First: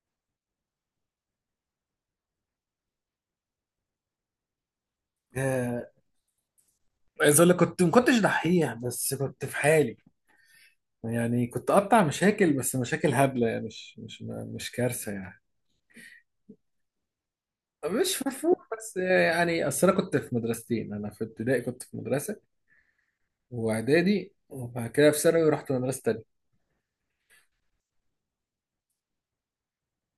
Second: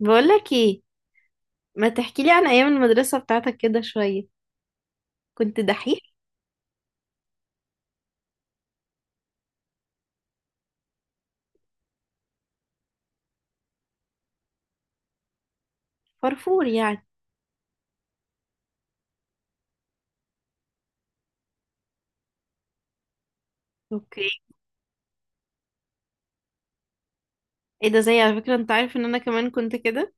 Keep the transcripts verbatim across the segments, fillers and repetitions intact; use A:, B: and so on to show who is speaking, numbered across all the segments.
A: بقولك ايه، ما تحكيلي عن ايام المدرسة بتاعتك كده شوية. كنت
B: آه،
A: دحيح؟
B: عايز اقول لك كنت ما كنتش دحيح، بس كنت في حالي. يعني كنت اقطع مشاكل، بس مشاكل هبله، يعني مش مش مش كارثه يعني.
A: فرفور يعني.
B: مش مرفوع، بس يعني اصل انا كنت في مدرستين. انا في ابتدائي كنت في مدرسه
A: اوكي.
B: واعدادي، وبعد كده في ثانوي رحت مدرسه تانيه.
A: ايه ده، زي على فكرة، انت عارف ان انا كمان كنت كده.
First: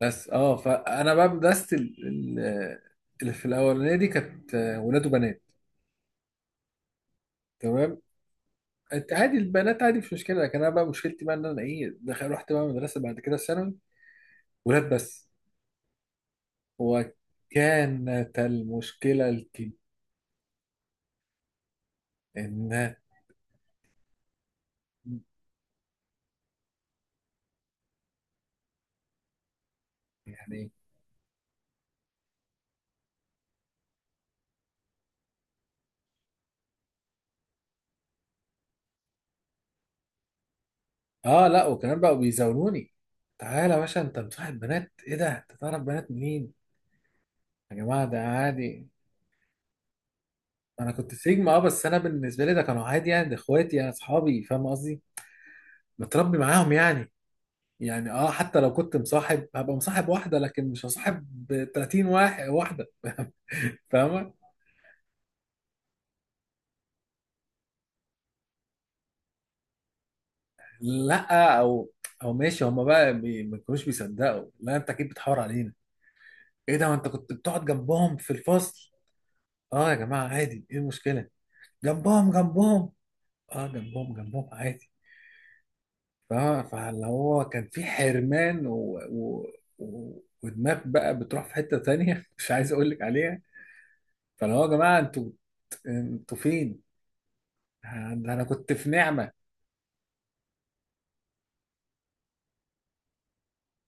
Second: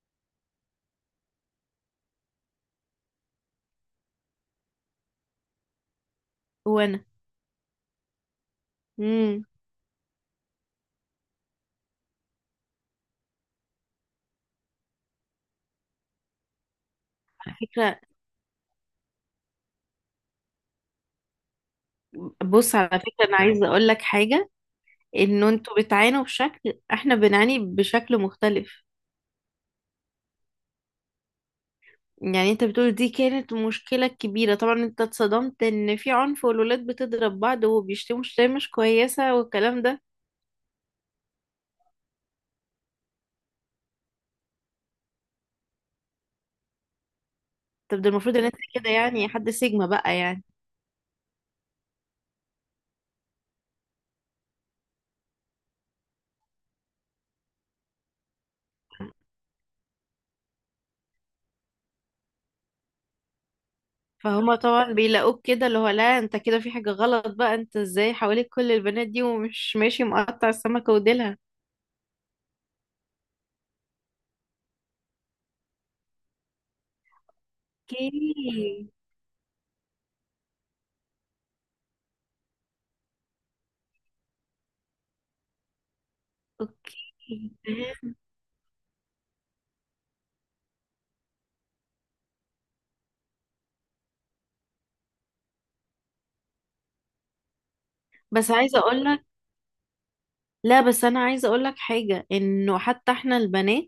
B: بس اه فانا بقى مدرستي ال- ال- اللي في الاولانيه دي كانت آه، ولاد وبنات.
A: وانا.
B: تمام. انت عادي،
A: امم
B: البنات عادي، مش مشكله. لكن انا بقى مشكلتي بقى ان انا ايه دخل؟ رحت بقى مدرسه بعد كده في ثانوي ولاد بس.
A: على فكرة،
B: وكانت المشكلة الكبيرة
A: بص،
B: إن
A: على فكرة انا عايزة اقولك حاجة، ان انتوا بتعانوا بشكل، احنا بنعاني بشكل مختلف.
B: يعني،
A: يعني انت بتقول دي كانت مشكلة كبيرة، طبعا انت اتصدمت ان في عنف والولاد بتضرب بعض وبيشتموا شتايم مش كويسة والكلام ده.
B: آه لا، وكمان بقوا بيزاولوني. تعالى يا باشا، أنت مصاحب بنات؟ إيه ده؟ أنت تعرف بنات منين؟ يا
A: طب
B: جماعة
A: ده
B: ده
A: المفروض ان انت
B: عادي.
A: كده يعني حد سيجما بقى يعني.
B: أنا كنت سيجما، أه بس أنا بالنسبة لي ده كانوا عادي، يعني ده إخواتي، أنا أصحابي، فاهم قصدي؟ متربي معاهم يعني. يعني أه حتى لو كنت مصاحب هبقى مصاحب واحدة، لكن مش هصاحب تلاتين واحد واحدة. فاهمة؟
A: فهما طبعا، بيلاقوك كده اللي هو لا انت كده في حاجة غلط بقى، انت ازاي حواليك كل البنات دي ومش ماشي مقطع السمكة وديلها.
B: لا، أو أو ماشي. هما بقى بي- ما كانوش بيصدقوا. لا، أنت أكيد بتحور علينا. ايه ده، ما انت كنت بتقعد
A: اوكي.
B: جنبهم في الفصل. اه يا جماعه عادي، ايه المشكله؟ جنبهم جنبهم، اه جنبهم جنبهم عادي. ف-
A: اوكي.
B: فاللي هو كان في حرمان و... و... و... ودماغ بقى بتروح في حته تانية. مش عايز اقول لك عليها. فاللي هو يا جماعه، انتوا انتوا فين؟ ده انا
A: بس
B: كنت
A: عايزة
B: في
A: اقولك،
B: نعمه.
A: لا بس انا عايزة اقولك حاجة، انه حتى احنا البنات،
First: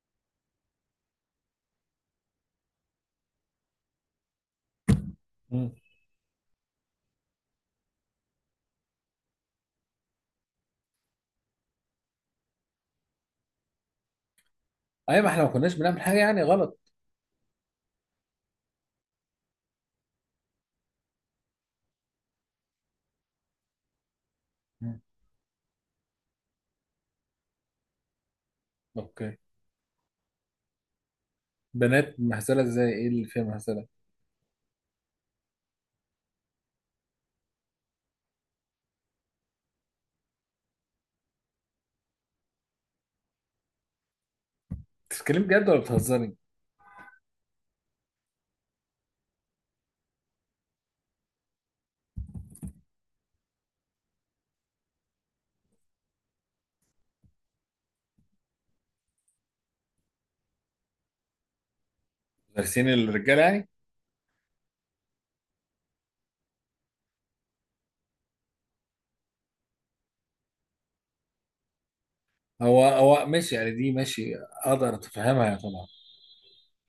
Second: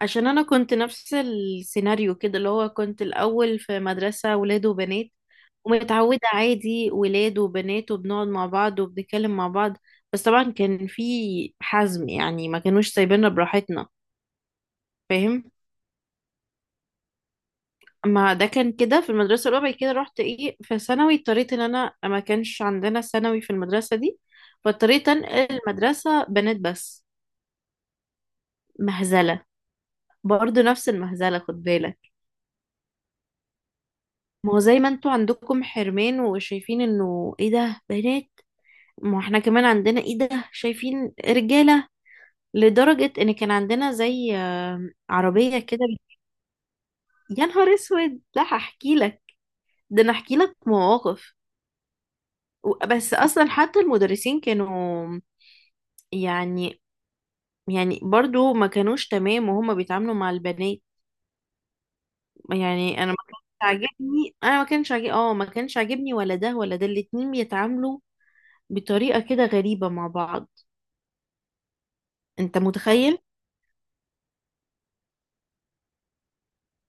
A: عشان انا كنت نفس السيناريو كده اللي هو، كنت الاول في مدرسة ولاد وبنات،
B: مم.
A: ومتعودة عادي ولاد وبنات وبنقعد مع بعض وبنتكلم مع بعض. بس طبعا كان في حزم يعني، ما كانوش سايبيننا براحتنا.
B: ايوه، ما احنا ما
A: فاهم؟
B: كناش بنعمل حاجه يعني غلط.
A: ما ده كان كده في المدرسة الأولى، بعد كده رحت إيه، في ثانوي اضطريت، إن أنا ما كانش عندنا ثانوي في المدرسة دي،
B: مم.
A: فاضطريت أنقل المدرسة، بنات بس.
B: اوكي.
A: مهزلة. برضه نفس المهزلة، خد بالك.
B: بنات مهزله ازاي؟ ايه اللي فيها مهزله؟
A: ما هو زي ما انتوا عندكم حرمان وشايفين إنه إيه ده بنات، ما احنا كمان عندنا إيه ده، شايفين رجالة. لدرجة إن كان عندنا زي آه،
B: بتتكلمي
A: عربية
B: بجد ولا
A: كده.
B: بتهزري؟
A: يا نهار أسود، لا هحكي لك، ده أنا هحكي لك مواقف. و- بس أصلا حتى المدرسين كانوا، يعني يعني برضو ما كانوش تمام وهما بيتعاملوا مع البنات.
B: دارسين
A: يعني انا ما
B: الرجاله
A: كانش
B: يعني؟
A: عاجبني، انا ما كانش عاجبني اه ما كانش عاجبني ولا ده ولا ده، الاتنين بيتعاملوا بطريقة كده غريبة مع بعض. انت
B: هو
A: متخيل؟
B: هو ماشي يعني، دي ماشي، اقدر اتفهمها يعني طبعا.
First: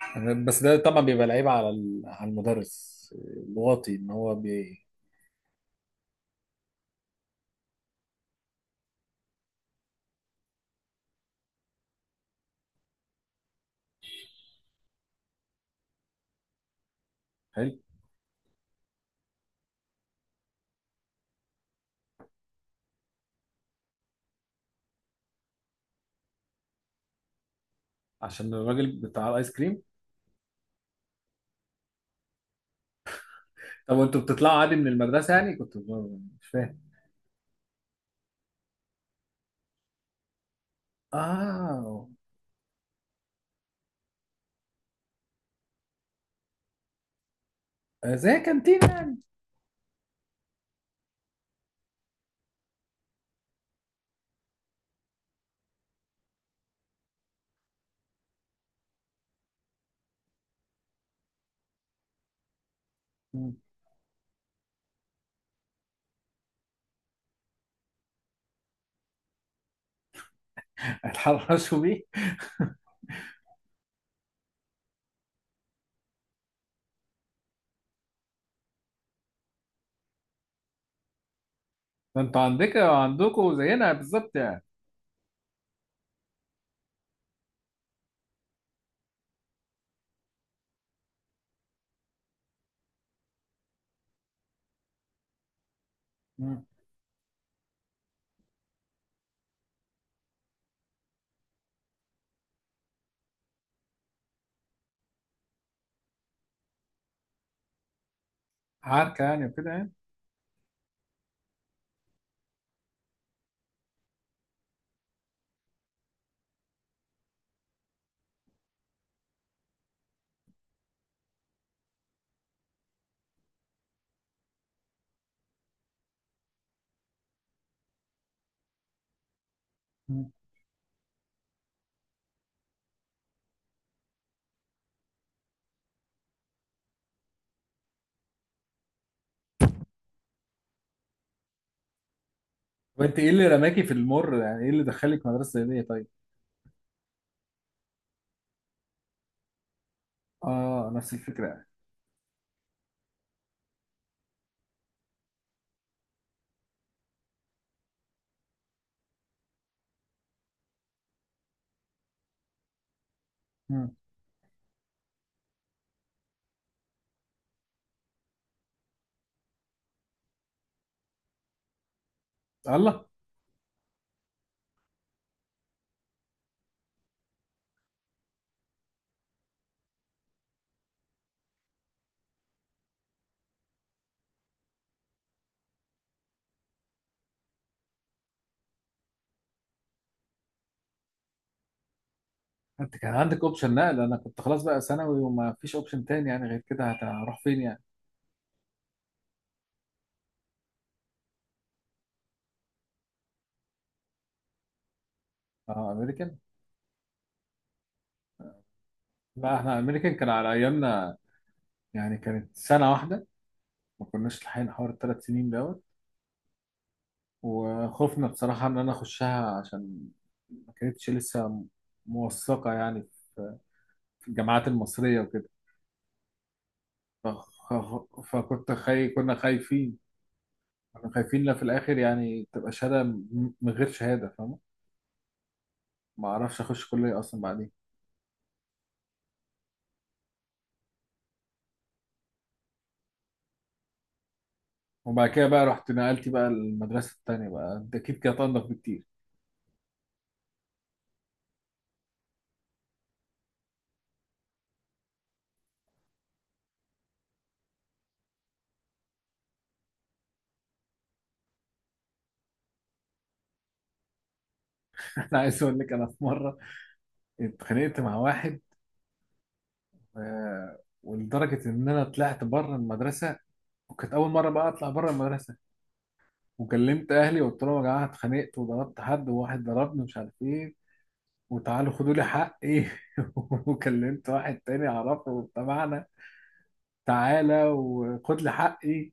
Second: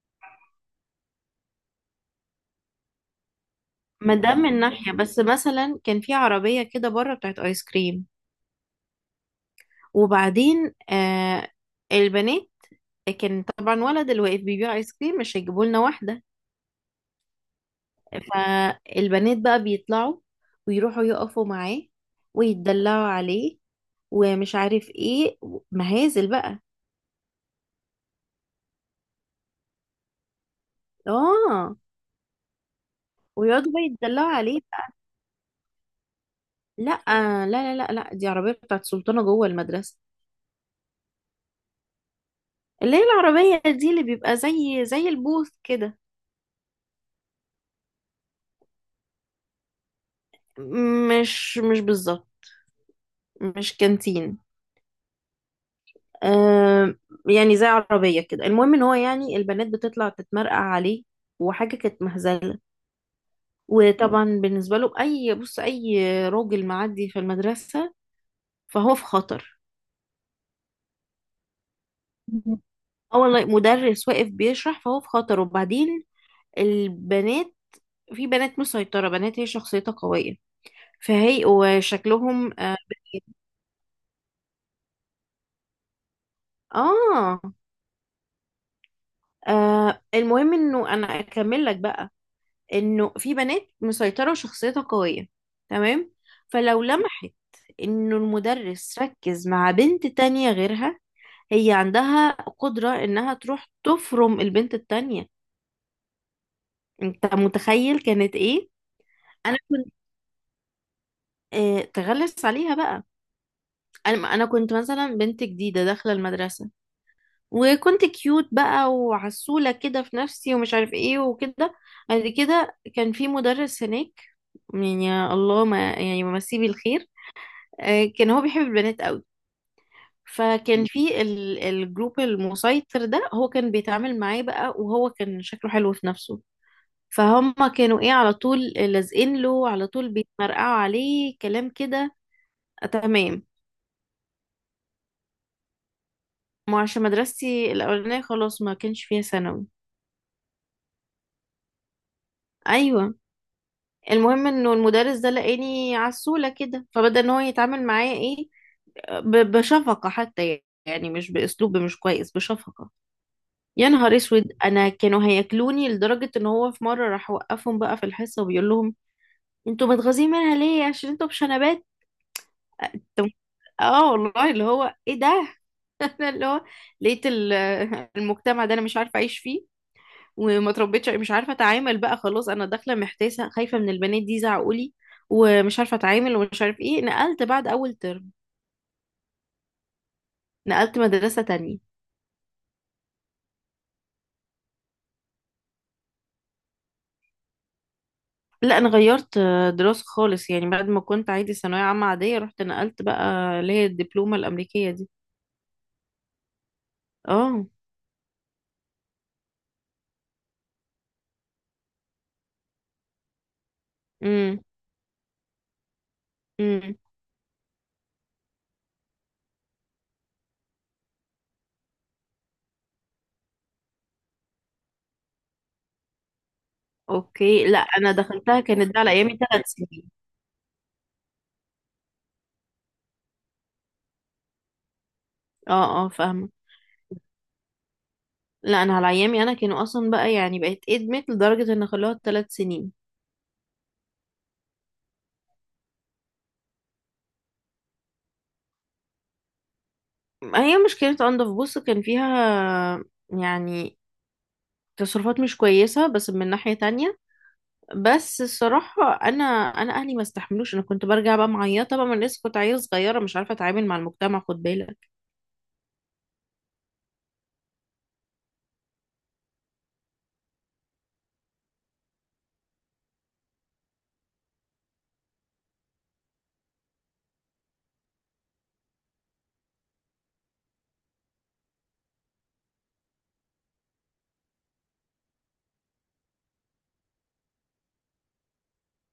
B: أنا- بس ده طبعا بيبقى لعيب على ال- على المدرس الواطي، ان
A: ما
B: هو
A: ده من
B: بي.
A: ناحية. بس مثلا كان في عربية كده بره، بتاعت ايس كريم، وبعدين آه البنات، كان طبعا ولد اللي واقف بيبيع ايس كريم، مش هيجيبوا لنا واحدة.
B: حلو.
A: فالبنات بقى بيطلعوا ويروحوا يقفوا معاه ويتدلعوا عليه ومش عارف ايه، مهازل بقى.
B: عشان الراجل بتاع الايس كريم.
A: اه، ويقعدوا بقى
B: طب وانتوا
A: يتدلعوا
B: بتطلعوا
A: عليه
B: عادي من
A: بقى.
B: المدرسه يعني؟ كنت ب- مش فاهم.
A: لا لا لا لا لا، دي عربية بتاعت سلطانة جوه المدرسة،
B: اه،
A: اللي هي العربية دي اللي بيبقى زي زي البوث كده.
B: زي كانتينا يعني.
A: مش مش بالظبط، مش كانتين. آه، يعني زي عربية كده. المهم ان هو يعني البنات بتطلع تتمرقع عليه، وحاجة كانت مهزلة.
B: مم.
A: وطبعا بالنسبة له أي، بص، أي راجل معدي في المدرسة فهو في خطر.
B: اتحرشوا بيه.
A: اه والله، مدرس واقف بيشرح فهو في خطر. وبعدين البنات، في بنات مسيطرة، بنات هي شخصيتها قوية، فهي
B: ما انتوا
A: وشكلهم آه,
B: عندك عندكم زينا بالظبط يعني.
A: اه. آه، المهم انه انا اكمل لك بقى، انه في بنات مسيطرة وشخصيتها قوية، تمام؟
B: مم.
A: فلو لمحت انه المدرس ركز مع بنت تانية غيرها، هي عندها قدرة انها تروح تفرم البنت التانية. انت متخيل كانت ايه؟
B: عركه يعني
A: انا
B: وكده يعني.
A: كنت، آه، تغلس عليها بقى. انا انا كنت مثلا بنت جديده داخله المدرسه، وكنت كيوت بقى وعسوله كده في نفسي ومش عارف ايه وكده. بعد كده كان في مدرس هناك، يعني يا الله ما يعني مسيه بالخير، آه، كان هو بيحب البنات قوي.
B: مم.
A: فكان في ال- الجروب المسيطر ده هو كان بيتعامل معاه بقى، وهو كان شكله حلو في نفسه، فهم كانوا ايه، على طول لازقين له، على طول بيتمرقعوا عليه كلام كده. آه،
B: وانت ايه
A: تمام.
B: اللي رماكي في المر؟ يعني ايه اللي دخلك مدرسه زي دي طيب؟
A: ما عشان مدرستي الأولانية خلاص ما كانش فيها ثانوي.
B: اه نفس الفكره يعني.
A: ايوه. المهم انه المدرس ده لقاني عسولة كده، فبدأ ان هو يتعامل معايا ايه، ب- بشفقة. حتى يعني مش باسلوب مش كويس، بشفقة. يا
B: مم.
A: نهار اسود، انا كانوا هياكلوني، لدرجة ان هو في مرة راح وقفهم بقى في الحصة وبيقول لهم: انتوا متغاظين منها ليه؟ عشان انتوا بشنبات.
B: الله.
A: اه والله، اللي هو ايه ده. انا اللي هو لقيت ال- المجتمع ده انا مش عارفة اعيش فيه، وما تربيتش، مش عارفه اتعامل بقى. خلاص انا داخله محتاسه، خايفه من البنات دي، زعقولي ومش عارفه اتعامل ومش عارف ايه. نقلت بعد اول ترم، نقلت مدرسه تانية.
B: انت كان عندك اوبشن نقل؟ انا كنت خلاص بقى ثانوي وما فيش اوبشن تاني، يعني غير كده هت- هروح فين يعني؟
A: لا انا غيرت آه، دراسه خالص يعني. بعد ما كنت عادي ثانويه عامه عاديه، رحت نقلت بقى اللي هي الدبلومه الامريكيه دي.
B: اه، امريكان.
A: اه.
B: لا احنا امريكان كان على ايامنا، يعني كانت سنه واحده. ما كناش
A: امم
B: لاحقين حوار الثلاث سنين دوت.
A: امم
B: وخوفنا بصراحه ان انا اخشها، عشان ما كانتش لسه موثقه يعني في في الجامعات المصريه وكده. فخ-
A: اوكي. لا انا
B: خ-
A: دخلتها
B: فكنت
A: كانت ده
B: خاي
A: على
B: كنا
A: ايامي ثلاث
B: خايفين.
A: سنين
B: كنا خايفين لا في الاخر يعني تبقى شهاده م- من غير شهاده، فاهم؟
A: اه اه
B: ما
A: فاهمه.
B: اعرفش اخش كليه اصلا بعدين.
A: لا انا على ايامي انا كانوا اصلا بقى يعني بقت ادمت لدرجه ان خلوها ثلاث سنين.
B: وبعد كده بقى رحت نقلتي بقى المدرسة التانية بقى، انت اكيد كانت انضف بكتير.
A: ما هي مش كانت انضف، بص، كان فيها يعني تصرفات مش كويسة، بس من ناحية تانية. بس الصراحة أنا، أنا أهلي ما استحملوش، أنا كنت برجع بقى معيطة بقى، من لسه كنت عيلة صغيرة مش عارفة أتعامل مع المجتمع، خد بالك.
B: انا عايز اقول لك، انا في مرة اتخانقت مع واحد آه، ولدرجة ان انا طلعت بره المدرسة. وكانت اول مرة بقى اطلع بره المدرسة. وكلمت اهلي وقلت لهم يا جماعة اتخانقت وضربت حد وواحد ضربني، مش عارف ايه، وتعالوا خدوا لي حقي. وكلمت واحد تاني اعرفه تبعنا، تعالى وخد لي حقي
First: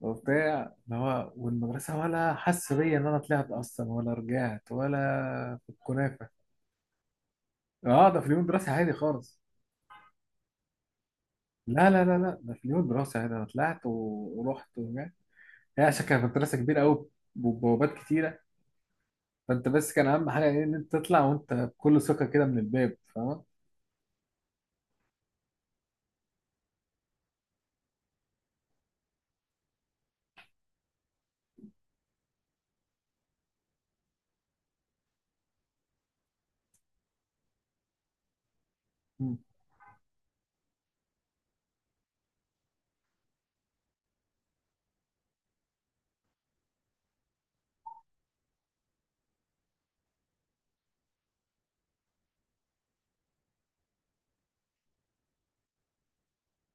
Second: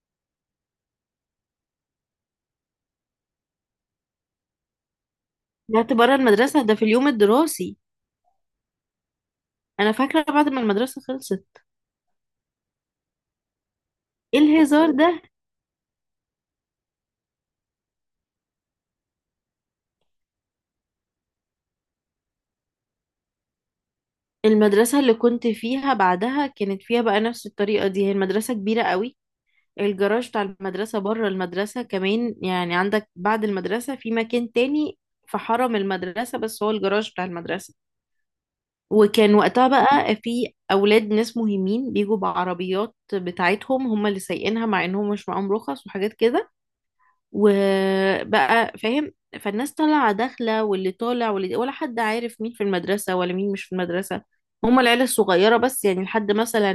B: وبتاع. اللي هو والمدرسة ولا حس بيا إن أنا طلعت أصلا، ولا رجعت ولا. في
A: طلعت بره
B: الكنافة.
A: المدرسة ده في اليوم الدراسي؟
B: أه، ده في اليوم الدراسي عادي خالص.
A: أنا فاكرة بعد ما المدرسة خلصت.
B: لا لا لا لا، ده في اليوم الدراسي عادي، أنا طلعت و-
A: إيه
B: ورحت
A: الهزار
B: ورجعت.
A: ده؟
B: هي عشان كانت مدرسة كبيرة أوي وبوابات كتيرة. فأنت بس كان أهم حاجة إيه؟ إن أنت تطلع وأنت بكل ثقة كده من الباب، فاهم؟
A: المدرسة اللي كنت فيها بعدها كانت فيها بقى نفس الطريقة دي، هي المدرسة كبيرة قوي، الجراج بتاع المدرسة بره المدرسة كمان، يعني عندك بعد المدرسة في مكان تاني في حرم المدرسة بس هو الجراج بتاع المدرسة. وكان
B: مم.
A: وقتها بقى في أولاد ناس مهمين بيجوا بعربيات بتاعتهم هم اللي سايقينها، مع إنهم مش معاهم رخص وحاجات كده. وبقى فاهم. فالناس طالعة داخلة، واللي طالع واللي، ولا حد عارف مين في المدرسة ولا مين مش في المدرسة. هما العيلة الصغيرة بس يعني، لحد مثلا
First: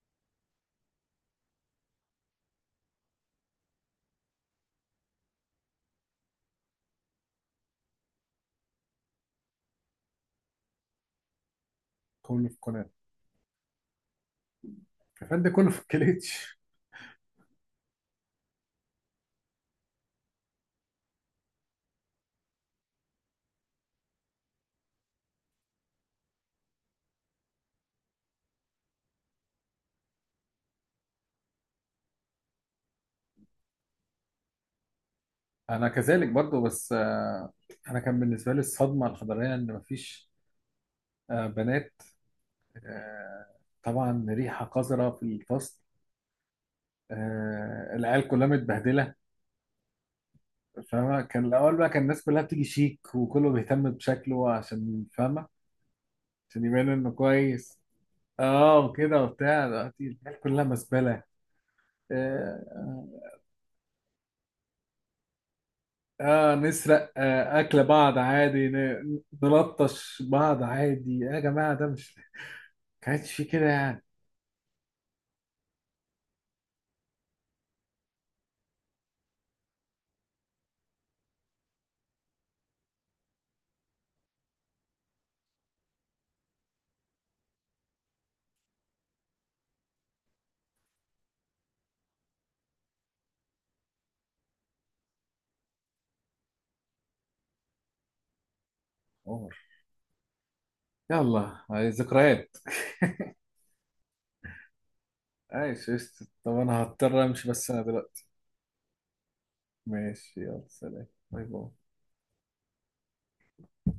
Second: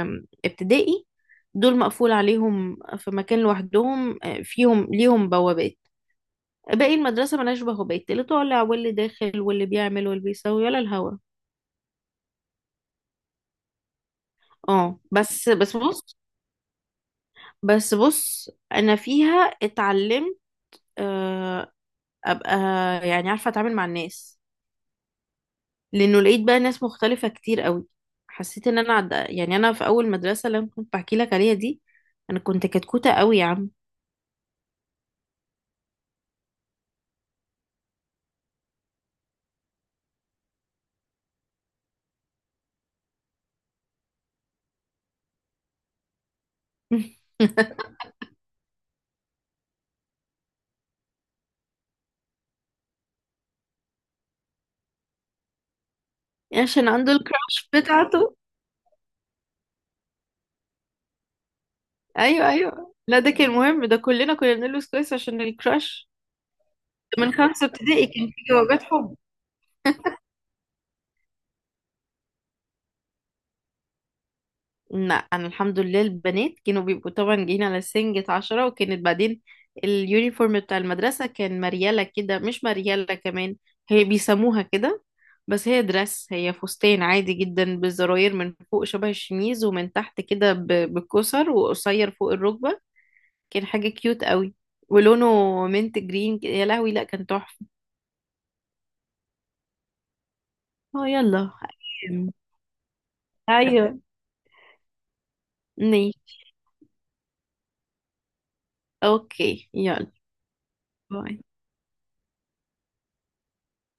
A: آم، ابتدائي، دول مقفول عليهم في مكان لوحدهم، آه، فيهم ليهم بوابات. باقي المدرسة ملهاش بوابات، اللي طالع واللي داخل واللي بيعمل واللي بيسوي ولا الهوا.
B: كله في الكنافة.
A: اه،
B: كان
A: بس
B: ده كله
A: بس
B: في
A: بص.
B: الكليتش.
A: بس بص أنا فيها اتعلمت، آه، أبقى يعني عارفة أتعامل مع الناس، لانه لقيت بقى ناس مختلفة كتير قوي. حسيت ان انا عد... يعني انا في اول مدرسة اللي انا كنت بحكي لك عليها دي، انا كنت كتكوتة قوي يا عم.
B: أنا كذلك برضه، بس آه، أنا كان بالنسبة لي الصدمة الحضارية إن مفيش آه، بنات. آه، طبعا ريحة قذرة في الفصل. آه، العيال كلها متبهدلة. فاهمة، كان الأول بقى كان الناس كلها بتيجي شيك وكله بيهتم بشكله، عشان فاهمة، عشان يبان
A: عشان
B: إنه
A: عنده الكراش
B: كويس.
A: بتاعته.
B: اه وكده وبتاع، دلوقتي العيال كلها مزبلة.
A: ايوه ايوه،
B: آه,
A: لا ده كان مهم، ده كلنا كنا بنلبس كويس عشان الكراش.
B: آه نسرق،
A: من
B: آه
A: خمسة
B: أكل
A: ابتدائي
B: بعض
A: كان في
B: عادي،
A: جوابات حب.
B: ن- نلطش بعض عادي يا جماعة، ده مش كانش في كده يعني.
A: لا انا الحمد لله البنات كانوا بيبقوا طبعا جايين على سنجة عشرة. وكانت بعدين اليونيفورم بتاع المدرسة كان مريالة كده، مش مريالة كمان هي بيسموها كده، بس هي درس هي فستان عادي جدا، بالزراير من فوق شبه الشميز، ومن تحت كده ب- بالكسر، وقصير فوق الركبة، كان حاجة كيوت قوي. ولونه منت جرين كده، يا لهوي لا كان تحفة.
B: عمر،
A: اه يلا.
B: يلا هاي
A: أيام.
B: ذكريات.
A: ايوه.
B: عايش قشطة. طب
A: ماشي.
B: انا هضطر امشي بس، انا دلوقتي
A: اوكي يلا.
B: ماشي، يلا سلام،
A: باي.
B: باي باي.